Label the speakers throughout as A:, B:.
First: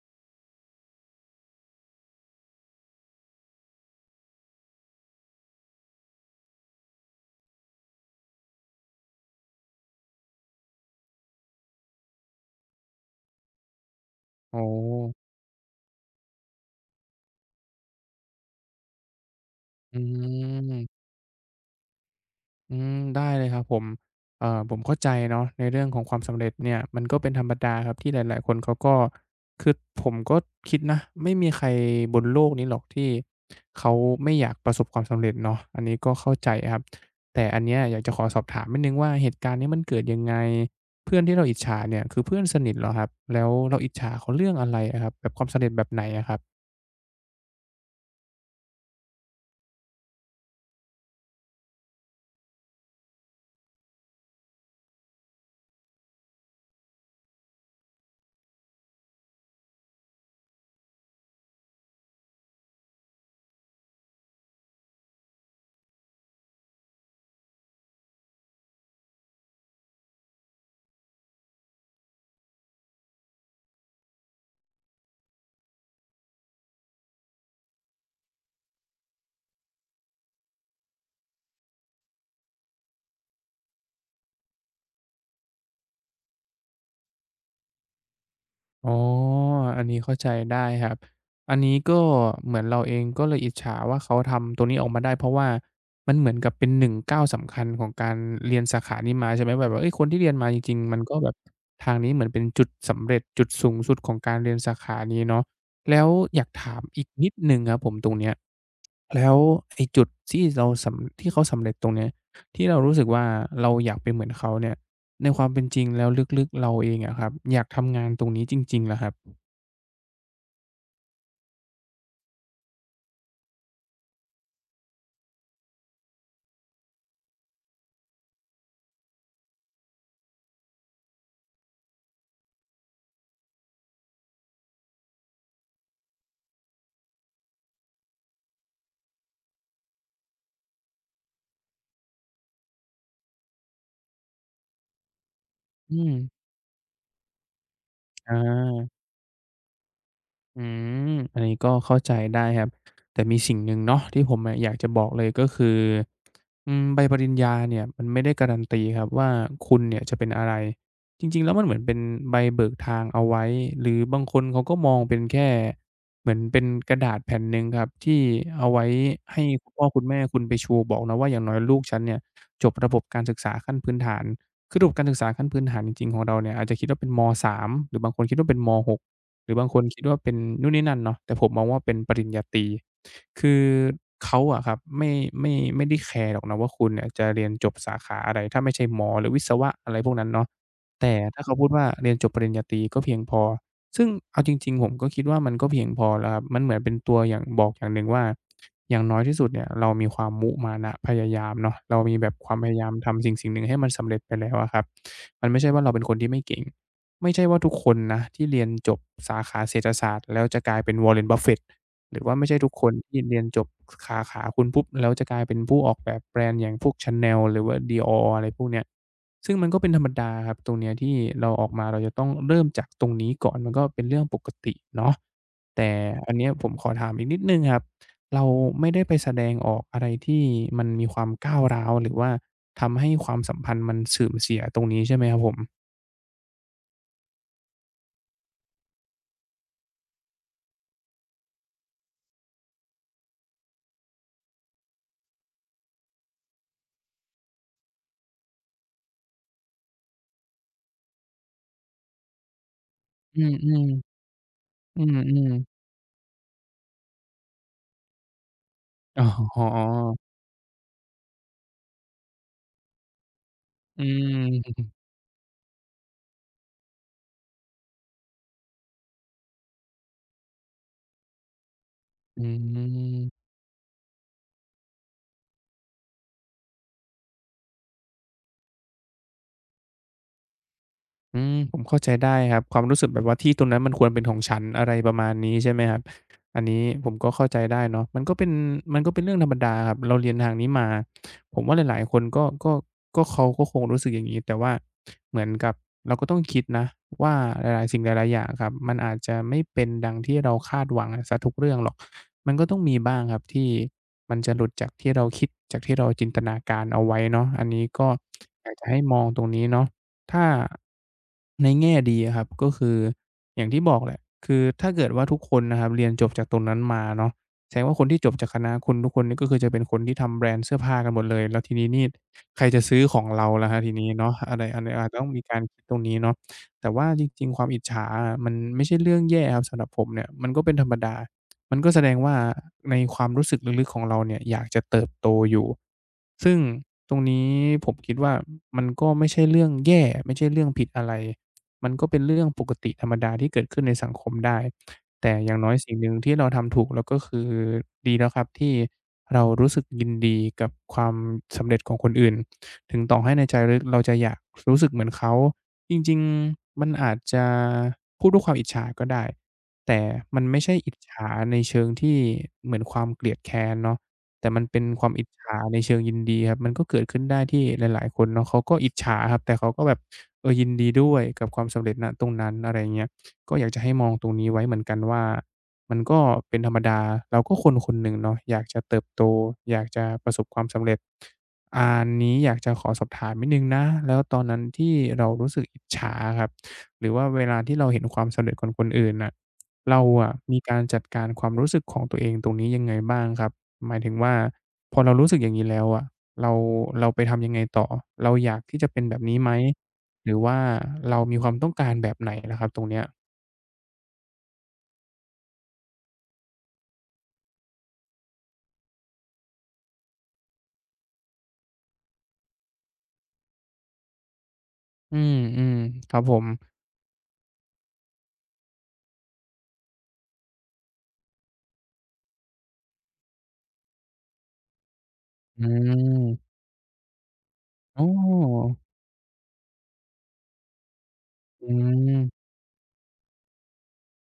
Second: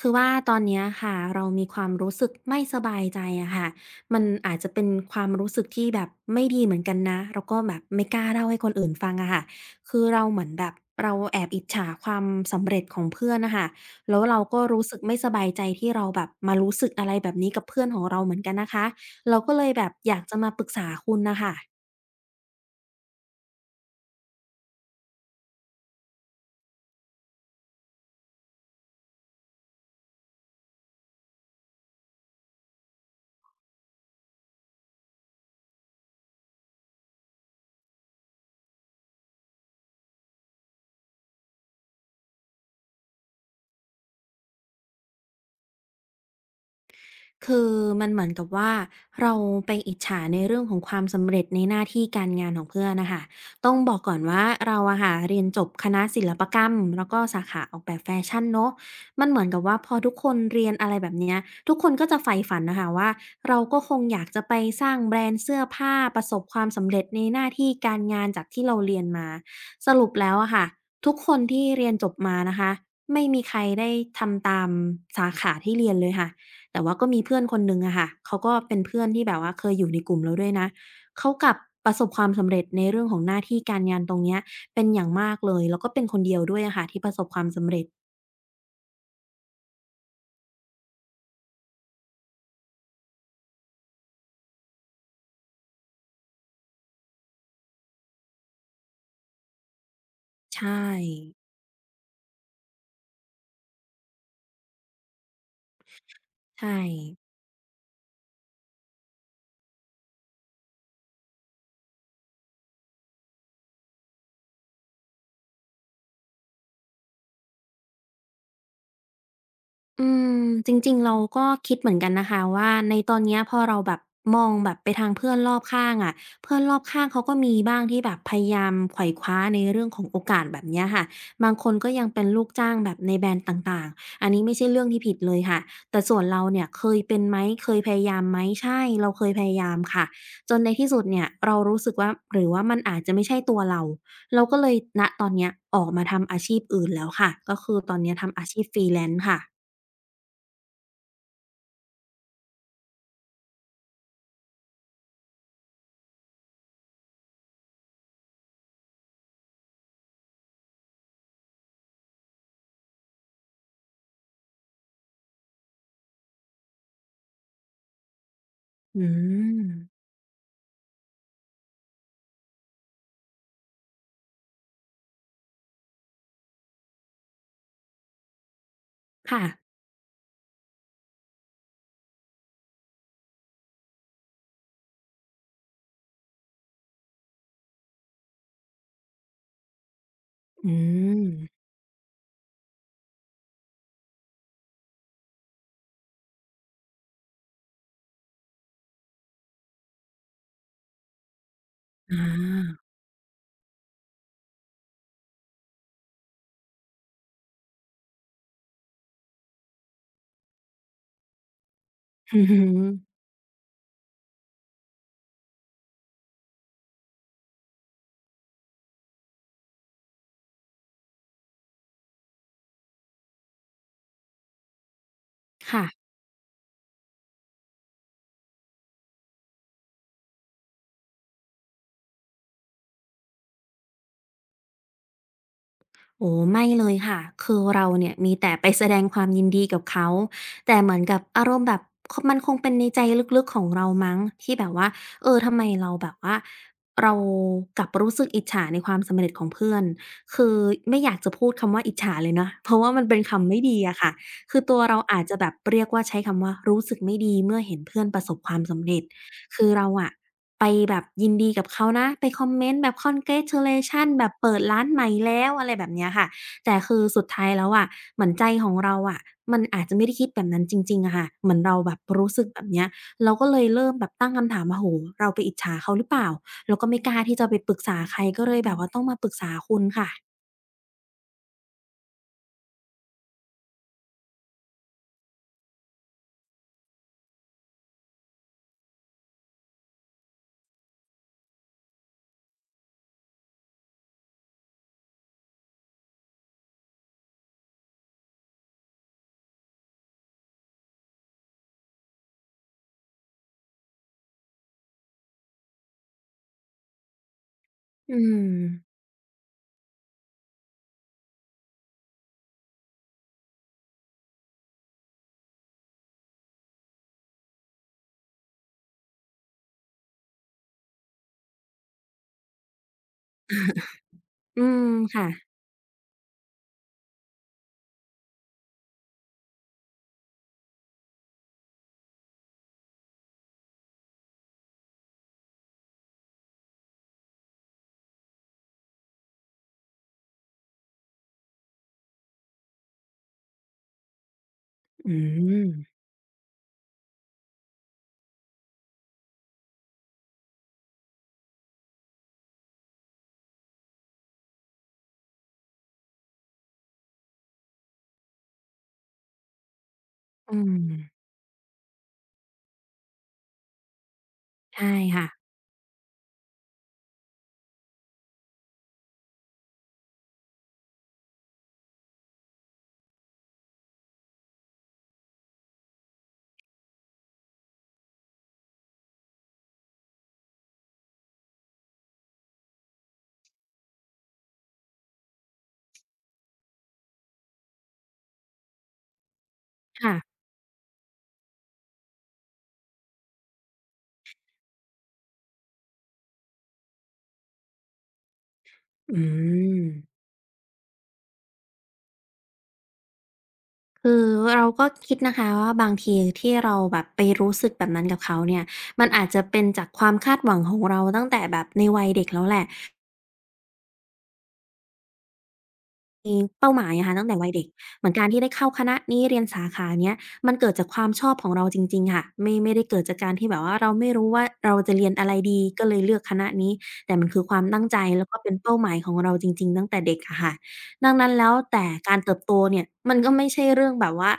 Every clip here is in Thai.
A: คือว่าตอนเนี้ยค่ะเรามีความรู้สึกไม่สบายใจอะค่ะมันอาจจะเป็นความรู้สึกที่แบบไม่ดีเหมือนกันนะแล้วก็แบบไม่กล้าเล่าให้คนอื่นฟังอะค่ะคือเราเหมือนแบบเราแอบอิจฉาความสำเร็จของเพื่อนน่ะค่ะแล้วเรา
B: อ๋
A: ก็
B: อ
A: รู้สึกไม่สบายใจที่เราแบบมารู้สึกอะไรแบบนี้กับเพื่อนของเราเหมือนกันนะคะเราก็เลยแบบ
B: อื
A: อยากจะมาปรึกษา
B: ม
A: คุณน่ะค่ะ
B: อืมได้เลยครับผมผมเข้าใจเนาะในเรื่องของความสำเร็จเนี่ยมันก็เป็นธรรมดาครับที่หลายๆคนเขาก็คือผมก็คิดนะ ไม่มีใครบนโลกนี้หรอกที่เขาไม่อยากประสบความสำเร็จเนาะอันนี้ก็เข้าใจครับ แต่อันเนี้ยอยากจะขอสอบถามนิดหนึ่งว่าเหตุการณ์นี้มันเกิดยังไงเพื่อนที่เราอิจฉาเนี่ยคือเพื่อนสนิทเหรอครับแล้วเราอิจฉาเขาเรื่องอะไรอะครับแบบความสำเร็จแบบไหนอะครับ
A: คือมันเหมือนกับว่าเราไปอิจฉาในเรื่องของความสำเร็จในหน้าที่การงานของเพื่อนน่ะค่ะต้องบอกก่อนว่าเราอะค่ะเรียนจบคณะศิลปกรรมแล้วก็สาขาออกแบบแฟชั่นเนาะมันเหมือนกับว่าพอทุกคนเรียนอะไรแบบเนี้ยทุกคนก็จะใฝ่ฝันน่ะค่ะว่าเราก็คงอยากจะไปสร้างแบรนด์เสื้อผ้าประสบความสำเร็จในหน้าที่การงานจากที่เราเรียนมาสรุปแล้วอะค่ะทุกคนที่เรียนจบมานะคะไม่มีใครได้ทำตามสาขาที่เรียนเลยค่ะ แต่ว่าก็มีเพื่อนคนหนึ่งอะค่ะเขาก็เป็นเพื่อนที่แบบว่าเคยอยู่ในกลุ่มเราด้วยนะ เขากลับประสบความสำเร็จในเรื่องของหน้าที่การงานตรงเนี้ยเป็นอย่างมากเลย แล้วก็เป็นคนเดียวด้วยอะค่ะที่ประสบความสำเร็จ
B: อ๋ออันนี้เข้าใจได้ครับ อันนี้ก็เหมือนเราเองก็เลยอิจฉาว่าเขาทำตัวนี้ออกมาได้เพราะว่ามันเหมือนกับเป็นหนึ่งก้าวสำคัญของการเรียนสาขานี้มาใช่ไหมแบบว่าเฮ้ยคนที่เรียนมาจ
A: ใช
B: ริงๆมันก็แบ
A: ่
B: บทางนี้เหมือนเป็นจุดสำเร็จจุดสูงสุดของการเรียนสาขานี้เนาะแล้วอยาก
A: ใช่
B: ถามอีกนิดหนึ่งครับผมตรงเนี้ยแล้วไอ้จุดที่เราสำที่เขาสำเร็จตรงเนี้ยที่เรารู้สึกว่าเราอยากเป็นเหมือนเขาเนี่ย ในความเป็นจริงแล้วลึกๆเราเองอะครับอยากทำงานตรงนี้จริงๆเหรอครับ
A: อืมจริงๆเราก็คิดเหมือนกันนะคะว่าในตอนเนี้ยพอเราแบบมองแบบไปทางเพื่อนรอบข้างอะเพื่อนรอบข้างเขาก็มีบ้างที่แบบพยายามไขว่คว้าในเรื่องของโอกาสแบบเนี้ยค่ะบางคนก็ยังเป็นลูกจ้างแบบในแบรนด์ต่างๆอันนี้ไม่ใช่เรื่องที่ผิดเลยค่ะแต่ส่วนเราเนี่ยเคยเป็นไหมเคยพยายามไหมใช่เราเคยพยายามค่ะจนในที่สุดเนี่ยเรารู้สึกว่าหรือว่ามันอาจจะไม่ใช่ตัวเราเราก็เลยณตอนเนี้ยออก
B: อื
A: มา
B: ม
A: ทำอาชีพอื่นแล้วค่ะก็คือตอนเนี้ย
B: อ
A: ทำอาชีพ
B: า
A: Freelance ค่ะ
B: อืมอันนี้ก็เข้าใจได้ครับแต่มีสิ่งหนึ่งเนาะที่ผมอะอยากจะบอกเลยก็คืออืมใบปริญญาเนี่ยมันไม่ได้การันตีครับว่าคุณเนี่ยจะเป็นอะไรจริงๆแล้วมันเหมือนเป็นใบเบิกทางเอาไว้หรือบางคนเขาก็มองเป็นแค่เหมือนเป็นกระดาษแผ่นหนึ่งครับที่เอาไว้
A: อื
B: ให้
A: ม
B: คุณพ่อคุณแม่คุณไปชูบอกนะว่าอย่างน้อยลูกฉันเนี่ยจบระบบการศึกษาขั้นพื้นฐานคือระบบการศึกษาขั้นพื้นฐานจริงๆของเราเนี่ยอาจจะคิดว่าเป็นมสามหรือบางคนคิดว่าเป็นมหก
A: ค่ะ
B: หรือบางคนคิดว่าเป็นนู่นนี่นั่นเนาะแต่ผมมองว่าเป็นปริญญาตรีคือเขาอะครับไม่ได้แคร์หรอกนะว่าคุณเนี่ยจะเรียนจบสาขาอะไรถ้าไม่ใช่หมอหรือวิศวะอะไรพวกนั้นเนาะ
A: อื
B: แต่
A: ม
B: ถ้าเขาพูดว่าเรียนจบปริญญาตรีก็เพียงพอซึ่งเอาจริงๆผมก็คิดว่ามันก็เพียงพอแล้วครับมันเหมือนเป็นตัวอย่างบอกอย่างหนึ่งว่าอย่างน้อยที่สุดเนี่ยเรามีความมุมานะพยายามเนาะเรา
A: อ
B: มีแบบความพ
A: า
B: ยายามทำสิ่งๆหนึ่งให้มันสำเร็จไปแล้วอะครับมันไม่ใช่ว่าเราเป็นคนที่ไม่เก่ง ไม่ใช่ว่าทุกคนนะที่เรียนจบสาขาเศรษฐศาสตร์แล้วจะกลายเป็น Warren Buffett หรือ ว่า
A: อือ
B: ไม่ใช่
A: ฮึ
B: ทุกคนที่เรียนจบสาขาคุณปุ๊บแล้วจะกลายเป็นผู้ออกแบบแบรนด์อย่างพวก Chanel หรือว่า Dior อะไรพวกเนี้ยซึ่งมันก็เป็นธรรมดาครับตรงเนี้ยที่เราออกมาเราจะต้องเริ่มจากตรงนี้ก่อนมันก็เป็นเรื่องปกติเนาะ
A: ค่ะ
B: แต่อันเนี้ยผมขอถามอีกนิดหนึ่งครับเราไม่ได้ไปแสดงออกอะไรที่มันมีความก้าวร้าวหรือว่าทำให้ความสัมพันธ์มันเสื่อมเสียตรงนี้ใช่ไหมครับผม
A: โอ้โฮไม่เลยค่ะคือเราเนี่ยมีแต่ไปแสดงความยินดีกับเขาแต่เหมือนกับอารมณ์แบบคมันคงเป็นในใจลึกๆของเรามั้งที่แบบว่าเออทำไมเราแบบว่าเรากลับรู้สึกอิจฉาในความสำเร็จของเพื่อนคือไม่อยากจะพูดคำว่าอิจฉาเลยนะ เพราะว่ามันเป็น
B: อื
A: คำไม่ดี
B: ม
A: อะค่ะ
B: ๆ
A: คือตัวเรา
B: อื
A: อาจจะแบ
B: ม
A: บเรี
B: ๆ
A: ยกว่าใช้คำว่ารู้สึกไม่ดีเมื่อเห็นเพื่อนประสบความสำเร็จ
B: อ๋
A: คือเรา
B: อ
A: อะไปแบบยินดีกับเขานะไปคอมเมนต์แบบ
B: อื
A: congratulation แบบเปิดร้าน
B: ม
A: ใหม่แล้วอะไรแบบเนี้ยค่ะแต่คือสุดท้ายแล้วอะเหมือนใจของเราอะมันอาจจะไม่ได้คิดแบบนั้นจริงๆอะค่ะเหมือนเราแบบรู้สึ
B: อื
A: กแบบเนี้ยเรา
B: ม
A: ก็เลยเริ่มแบบตั้งคำถามว่าโอ้โฮเราไปอิจฉาเขาหรือเปล่าเราก็ไม่กล้าที่จะไปปรึกษาใครก็เลยแบบว่าต้องมาปรึกษาคุณค่ะ
B: อืมผมเข้าใจได้ครับความรู้สึกแบบว่าที่ตรงนั้นมันควรเป็นของฉันอะไรประมาณนี้ใช่ไหมครับอันนี้ผมก็เข้าใจได้เนาะมันก็เป็นมันก็เป็นเรื่องธรรมดาครับเราเรียนทางนี้มาผมว่าหลายๆคนก็เขาก็คงรู้สึกอย่างงี้แต่ว่าเหมือนกับเราก็ต้องคิดนะว่าหลายๆสิ่งหลายๆอย่างครับมันอาจจะไม่เป็นดังที่เราคาดหวังอะเสียทุกเรื่องหรอกมันก็ต้องมีบ้างครับที่มันจะหลุดจากที่เราคิดจากที่เราจินตนาการเอาไว้เนาะอันนี้ก็
A: อืม
B: อยากจะให้มองตรงนี้เนาะ ถ้าในแง่ดีอะครับก็คืออย่างที่บอกแหละคือถ้าเกิดว่าทุกคนนะครับเรียนจบจากตรงนั้นมาเนาะแสดงว่าคนที่จบจากคณะคุณทุกคนนี่ก็คือจะเป็นคนที่ทำแบรนด์เสื้อผ้ากันหมดเลยแล้วทีนี้นี่ใครจะซื้อของเราล่ะครับทีนี้เนาะอะ
A: อื
B: ไรอัน
A: ม
B: นี้อาจจะ
A: ค่ะ
B: ต้องมีการคิดตรงนี้เนาะแต่ว่าจริงๆความอิจฉาอะมันไม่ใช่เรื่องแย่ครับสำหรับผมเนี่ยมันก็เป็นธรรมดามันก็แสดงว่าในความรู้สึกลึกๆของเราเนี่ยอยากจะเติบโตอยู่ซึ่งตรงนี้ผมคิดว่า มันก็ไม่ใช่เรื่องแย่ไม่ใช่เรื่องผิดอะไร มันก็เป็นเรื่องปกติธรรมดาที่เกิดขึ้นในสังคมได้
A: อื
B: แต่อย่าง
A: ม
B: น้อยสิ่งหนึ่งที่เราทำถูกแล้วก็คือดีแล้วครับที่เรารู้สึกยินดีกับความสำเร็จของคนอื่นถึงต่อให้ในใจลึกเราจะอยากรู้สึกเหมือนเขาจริงๆมันอาจจะพูดด้วยความอิจฉาก็ได้แต่มัน
A: อื
B: ไม่ใช่อิจ
A: ม
B: ฉาในเชิงที่เหมือนความเกลียดแค้นเนาะ แต่มันเป็น
A: ใช่
B: ความอิ
A: ค่ะ
B: จฉาในเชิงยินดีครับมันก็เกิดขึ้นได้ที่หลายๆคนเนาะเขาก็อิจฉาครับแต่เขาก็แบบเออยินดีด้วยกับความสำเร็จณตรงนั้นอะไรอย่างเงี้ยก็อยากจะให้มองตรงนี้ไว้เหมือนกันว่ามันก็เป็นธรรมดาเราก็คนคนหนึ่งเนาะอยากจะเติบโตอยากจะประสบความสำเร็จอ่านี้อยากจะขอสอบถามนิดหนึ่งนะแล้วตอนนั้นที่เรารู้สึกอิจฉาอะครับหรือว่าเวลาที่เราเห็นความสำเร็จของคนอื่นน่ะเรา
A: ค่ะ
B: อะมีการจัดการความรู้สึกของตัวเองตรงนี้ยังไงบ้างครับ หมายถึงว่าพอเรารู้สึกอย่างงี้แล้วอะเราเราไปทำยังไงต่อเราอยากที่จะเป็นแบ
A: อื
B: บนี้ไหม
A: ม
B: หรือว่าเรามีความต้องการแบบไหนล่ะครับตรงเนี้ย
A: คือเราก็คิดนะคะว่าบางทีที่เราแบบไปรู้สึกแบบนั้นกับเขาเนี่ยมันอาจจะเป็นจากความคาดหวังของเราตั้งแต่แบบในวัยเด็กแล้วแหละ
B: อืมๆครับผ
A: มี
B: ม
A: เป้าหมายอะค่ะตั้งแต่วัยเด็กเหมือนการที่ได้เข้าคณะนี้เรียนสาขาเนี้ยมันเกิดจากความชอบของเราจริงๆค่ะไม่ไม่ได้เกิดจากการที่แบบว่าเราไม่รู้ว่าเราจะเรียนอะไรดี
B: อื
A: ก็เลยเลือกคณะ
B: ม
A: นี้แต่มันคือความตั้งใจ
B: อ๋อ
A: แล้วก็เป็นเป้าหมายของเราจริงๆตั้งแต่เด็กอะค่ะดังนั้นแล้ว
B: อื
A: แต่การเติบ
B: ม
A: โตเนี่ยมันก็ไม่ใช่เรื่องแบบว่า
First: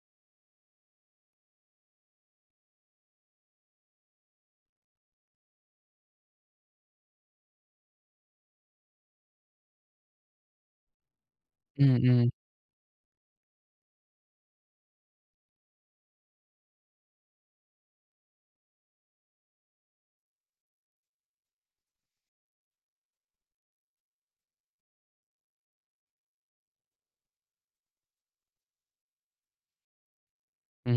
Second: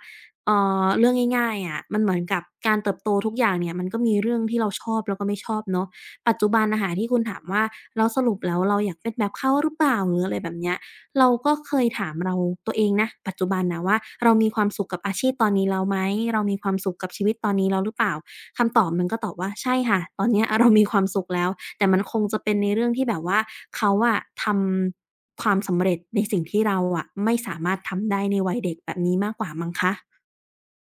A: เอ่เรื่องง่ายๆอะมันเหมือนกับการเติบโตทุกอย่างเนี่ยมันก็มีเรื่องที่เราชอบแล้วก็ไม่ชอบเนาะปัจจุบันน่ะค่ะที่คุณถามว่าแล้วสรุปแล้วเราอยากเป็นแบบเขาหรือเปล่าหรืออะไรแบบเนี้ย เราก็เค
B: อื
A: ยถาม
B: ม
A: เรา
B: ๆ
A: ตัวเองนะปัจจุบันนะว่าเรามีความสุขกับอาชีพตอนนี้แล้วไหมเรามีความสุขกับชีวิตตอนนี้แล้วหรือเปล่าคำตอบมันก็ตอบว่าใช่ค่ะตอนเนี้ยเรามีความสุขแล้วแต่มันคงจะเป็นในเรื่องที่แบบว่าเขาอะทำความสำเร็จในสิ่งที่เราอะไม่สามารถทำได้ในวัยเด็กแบบนี้มากกว่ามั้งคะ
B: อื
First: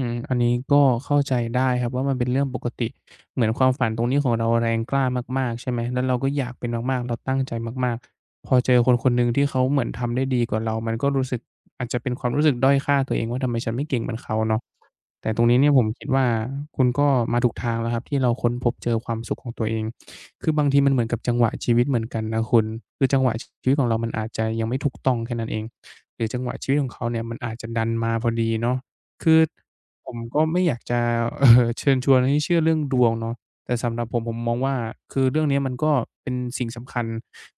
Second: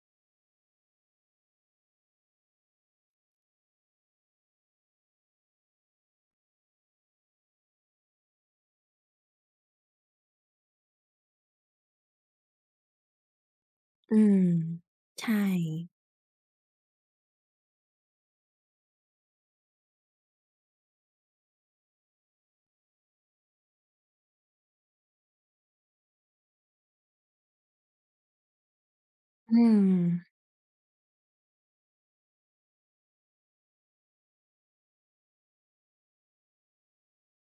B: มอันนี้ก็เข้าใจได้ครับว่ามันเป็นเรื่องปกติเหมือนความฝันตรงนี้ของเราแรงกล้ามากๆใช่ไหมแล้วเราก็อยากเป็นมากๆเราตั้งใจมากๆพอเจอคนคนหนึ่งที่เขาเหมือนทำได้ดีกว่าเรามันก็รู้สึกอาจจะเป็นความรู้สึกด้อยค่าตัวเองว่าทำไมฉันไม่เก่งเหมื
A: อื
B: อนเขา
A: ม
B: เนาะแต่
A: ใช่
B: ตรงนี้เนี่ยผมคิดว่าคุณก็มาถูกทางแล้วครับที่เราค้นพบเจอความสุขของตัวเองคือบางทีมันเหมือนกับจังหวะชีวิตเหมือนกันนะคุณคือจังหวะชีวิตของเรามันอาจจะยังไม่ถูกต้องแค่นั้นเองหรือจังหวะชีวิตของเขาเนี่ยมันอาจจะดันมาพอดีเนาะ คือ
A: อืม
B: ผมก็ไม่อยากจะ เชิญชวนให้เชื่อเรื่องดวงเนาะแต่สำหรับผมมองว่าคือเรื่องเนี้ยมันก็เป็นสิ่งสำคัญ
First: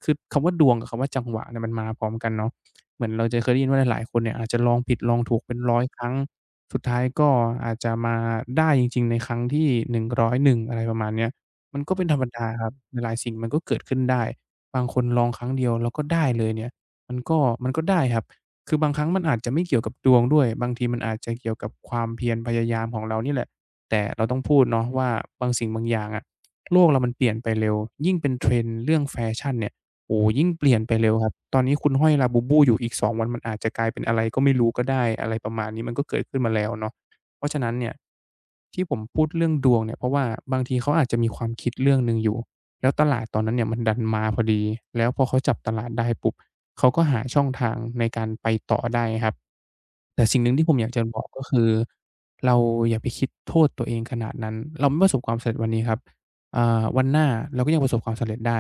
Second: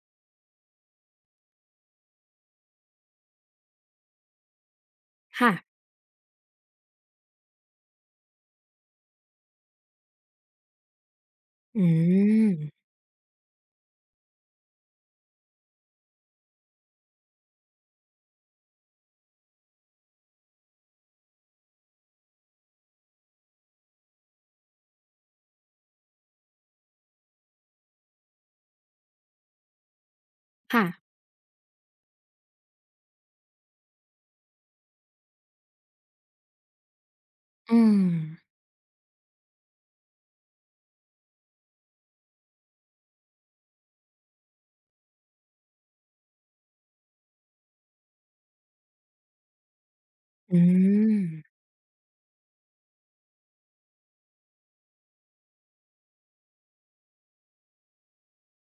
B: คือคำว่าดวงกับคำว่าจังหวะเนี่ยมันมาพร้อมกันเนาะเหมือนเราจะเคยได้ยินว่าหลายๆคนเนี่ยอาจจะลองผิดลองถูก
A: ค่ะ
B: เป็นร้อยครั้งสุดท้ายก็อาจจะมาได้จริงๆในครั้งที่101อยหนึ่งอะไรประมาณเนี้ยมัน
A: อื
B: ก็เป็นธรรมดาครับ
A: ม
B: หลายๆสิ่งมันก็เกิดขึ้นได้บางคนลองครั้งเดียวแล้วก็ได้เลยเนี่ยมันก็มันก็ได้ครับ คือบางครั้งมันอาจจะไม่เกี่ยวกับดวงด้วยบางทีมันอาจจะเกี่ยวกับความเพียรพยายามของเรานี่แหละแต่เราต้องพูดเนาะว่าบางสิ่งบางอย่างอะโลกเรามันเปลี่ยนไปเร็วยิ่งเป็น trend เรื่องแฟชั่นเนี่ยโอ้โฮยิ่งเปลี่ยน
A: ค่ะ
B: ไปเร็วครับตอนนี้คุณห้อยลาบ u บ u อยู่อีก2วันมันอาจจะกลายเป็นอะไรก็ไม่รู้ก็ได้อะไรประมาณนี้มันก็เกิดขึ้นมาแล้วเนาะเพราะฉะนั้น
A: อื
B: เนี่ย
A: ม
B: ที่ผมพูดเรื่องดวงเนี่ยเพราะว่าบางทีเขาอาจจะมีความคิดเรื่องหนึ่งอยู่แล้วตลาดตอนนั้นเนี่ยมันดันมาพอดีแล้วพอเขาจับตลาดได้ปุ๊บ เขาก็หาช่องทางในการไปต่อได้ครับแต่สิ่งหนึ่ง
A: อื
B: ที่ผมอยากจะบ
A: ม
B: อกก็คือเราอย่าไปคิดโทษตัวเองขนาดนั้นเราไม่ประสบความสำเร็จวันนี้ครับอ่าวันหน้าเราก็ยังประสบความสำเร็จได้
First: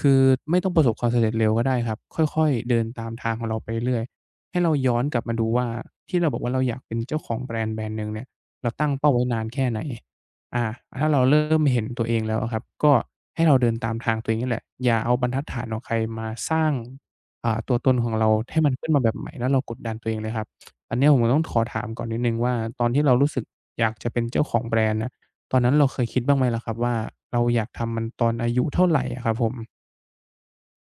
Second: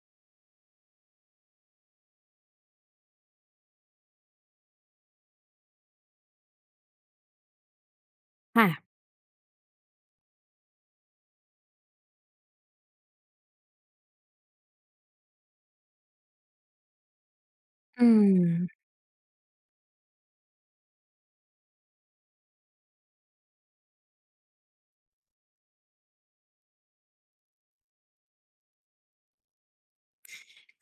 B: คือไม่ต้องประสบความสำเร็จเร็วก็ได้ครับค่อยๆเดินตามทางของเราไปเรื่อยให้เราย้อนกลับมาดูว่าที่เราบอกว่าเราอยากเป็นเจ้าของแบรนด์หนึ่งเนี่ยเราตั้
A: ค่ะ
B: งเป้าไว้นานแค่ไหนอาถ้าเราเริ่มเห็นตัวเองแล้วอะครับก็ให้เราเดินตามทางตัวเองนี่แหละอย่าเอาบรรทัดฐานของใครมาสร้าง อ่าตัวตน
A: อื
B: ของเราให้มัน
A: ม
B: ขึ้นมาแบบใหม่แล้วเรากดดันตัวเองเลยครับอันเนี้ยผมต้องขอถามก่อนนิดหนึ่งว่าตอนที่เรารู้สึกอยากจะเป็นเจ้าของแบรนด์น่ะตอนนั้นเราเคยคิดบ้างไหมล่ะครับว่าเราอยากทำมันตอนอายุเท่าไรอะครับผม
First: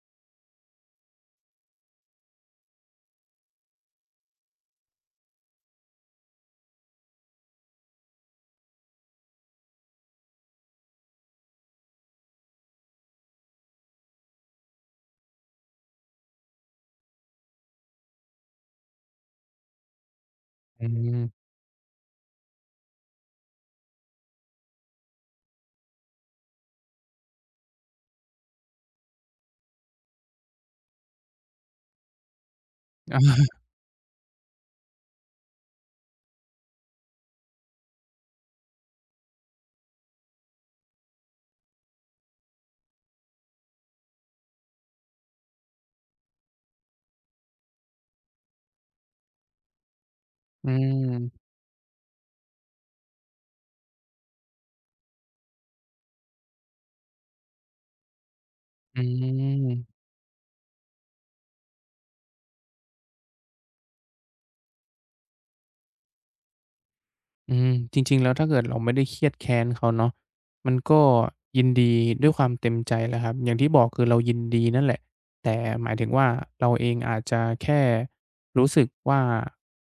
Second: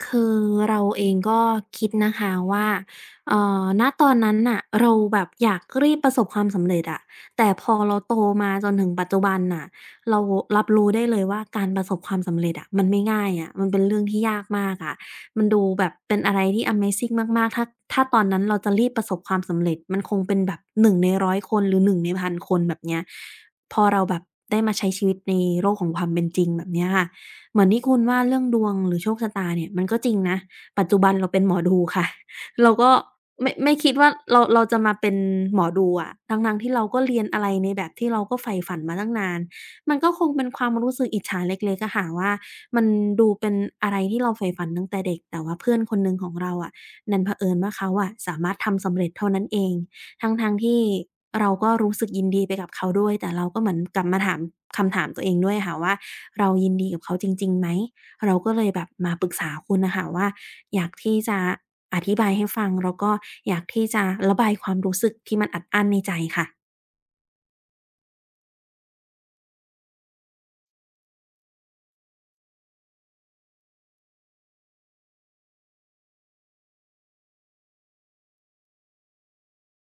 A: คือเราเองก็คิดนะคะว่าณตอนนั้นน่ะเราแบบอยากรีบประสบความสำเร็จอะแต่พอเราโตมาจนถึงปัจจุบันน่ะเรารับรู้ได้เลยว่าการประสบความสำเร็จอะมันไม่ง่ายอะมันเป็นเรื่องที่ยากมากอะมันดูแบบเป็นอะไรที่ Amazing มากๆถ้าตอนนั้นเราจะรีบประสบความสำเร็จมันคงเป็นแบบห
B: อื
A: นึ่งใน
B: ม
A: ร้อยคนหรือหนึ่งในพันคนแบบเนี้ยพอเราแบบได้มาใช้ชีวิตในโลกของความเป็นจริงแบบเนี้ยค่ะ เหมือนที่คุณว่าเรื่องดวงหรือโชคชะตาเนี่ยมันก็จริงนะปัจจุบันเราเป็นหมอดูค่ะ เราก็
B: อา
A: ไม่คิดว่าเราจะมาเป็นหมอดูอะทั้งๆที่เราก็เรียนอะไรในแบบที่เราก็ใฝ่ฝันมาตั้งนานมันก็คงเป็นความรู้สึกอิจฉาเล็กๆอะค่ะว่ามันดูเป็นอะไรที่เราใฝ่ฝันตั้งแต่เด็กแต่ว่าเพื่อนคนหนึ่งของเราอะดันเผอิญว่าเขาอะสามารถทำสำเร็จเท่านั้นเองทั้งๆ
B: อื
A: ที่
B: ม
A: เราก็รู้สึกยินดีไปกับเขาด้วยแต่เราก็เหมือนกลับมาถามคำถามตัวเองด้วยค่ะว่า เรายินดีกับเขาจริงๆไหมเราก็เลยแบบ
B: อื
A: มาปรึกษาคุณน่ะ
B: ม
A: ค่ะว่าอยากที่จะอธิบายให้ฟังแล้วก็อยากที่จะระบายความรู้สึกที่มันอัดอั้นในใจค่ะ
B: อืมจริงๆแล้วถ้าเกิดเราไม่ได้เครียดแค้นเขาเนาะมันก็ยินดีด้วยความเต็มใจแหละครับอย่างที่บอกคือเรายินดีนั่นแหละแต่หมายถึงว่าเราเองอาจจะแค่รู้สึกว่า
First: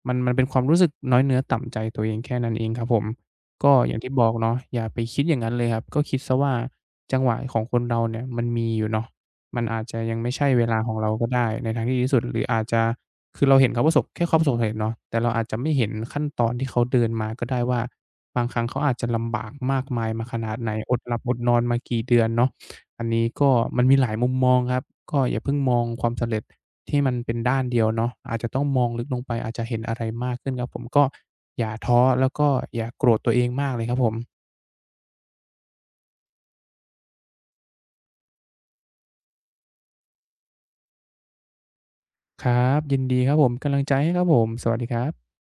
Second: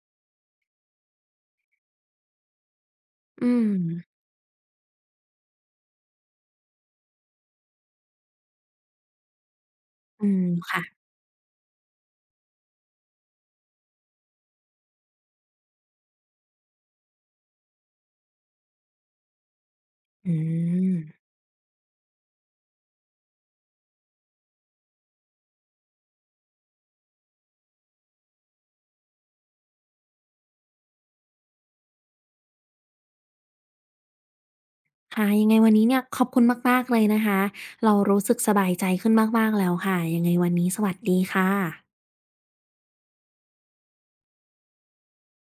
B: มันเป็นความรู้สึกน้อยเนื้อต่ำใจตัวเองแค่นั้นเองครับผม
A: อื
B: ก็อย่างที่
A: ม
B: บอกเนาะอย่าไปคิดอย่างนั้นเลยครับก็คิดเสียว่าจังหวะของคนเราเนี่ยมันมีอยู่เนาะ มันอาจจะยัง
A: อื
B: ไม่
A: ม
B: ใช่เวลาของ
A: ค่ะ
B: เราก็ได้ในทางที่ดีที่สุดหรืออาจจะคือเราเห็นเขาประสบแค่เขาประสบความสำเร็จเนาะแต่เราอาจจะไม่เห็นขั้นตอนที่เขาเดินมาก็ได้ว่าบางครั้งเขาอาจจะลำบากมากมายมา
A: อื
B: ขนาดไหนอ
A: ม
B: ดหลับอดนอนมากี่เดือนเนาะอันนี้ก็มันมีหลายมุมมองครับก็อย่าเพิ่งมองความสำเร็จที่มันเป็นด้านเดียวเนาะอาจจะต้องมองลึกลงไปอาจจะเห็นอะไรมากขึ้นครับผมก็อย่าท้อแล้วก็อย่าโกรธตัวเองมากเลยครับผม
A: ค่ะยังไงวันนี้เนี่ยขอบคุณมากๆเลยนะคะเรารู้สึกสบายใจขึ้นมากๆแล้วค่ะยังไงวันนี้สวัสดีค่ะ
B: ครับยินดีครับผมกำลังใจให้ครับผมสวัสดีครับ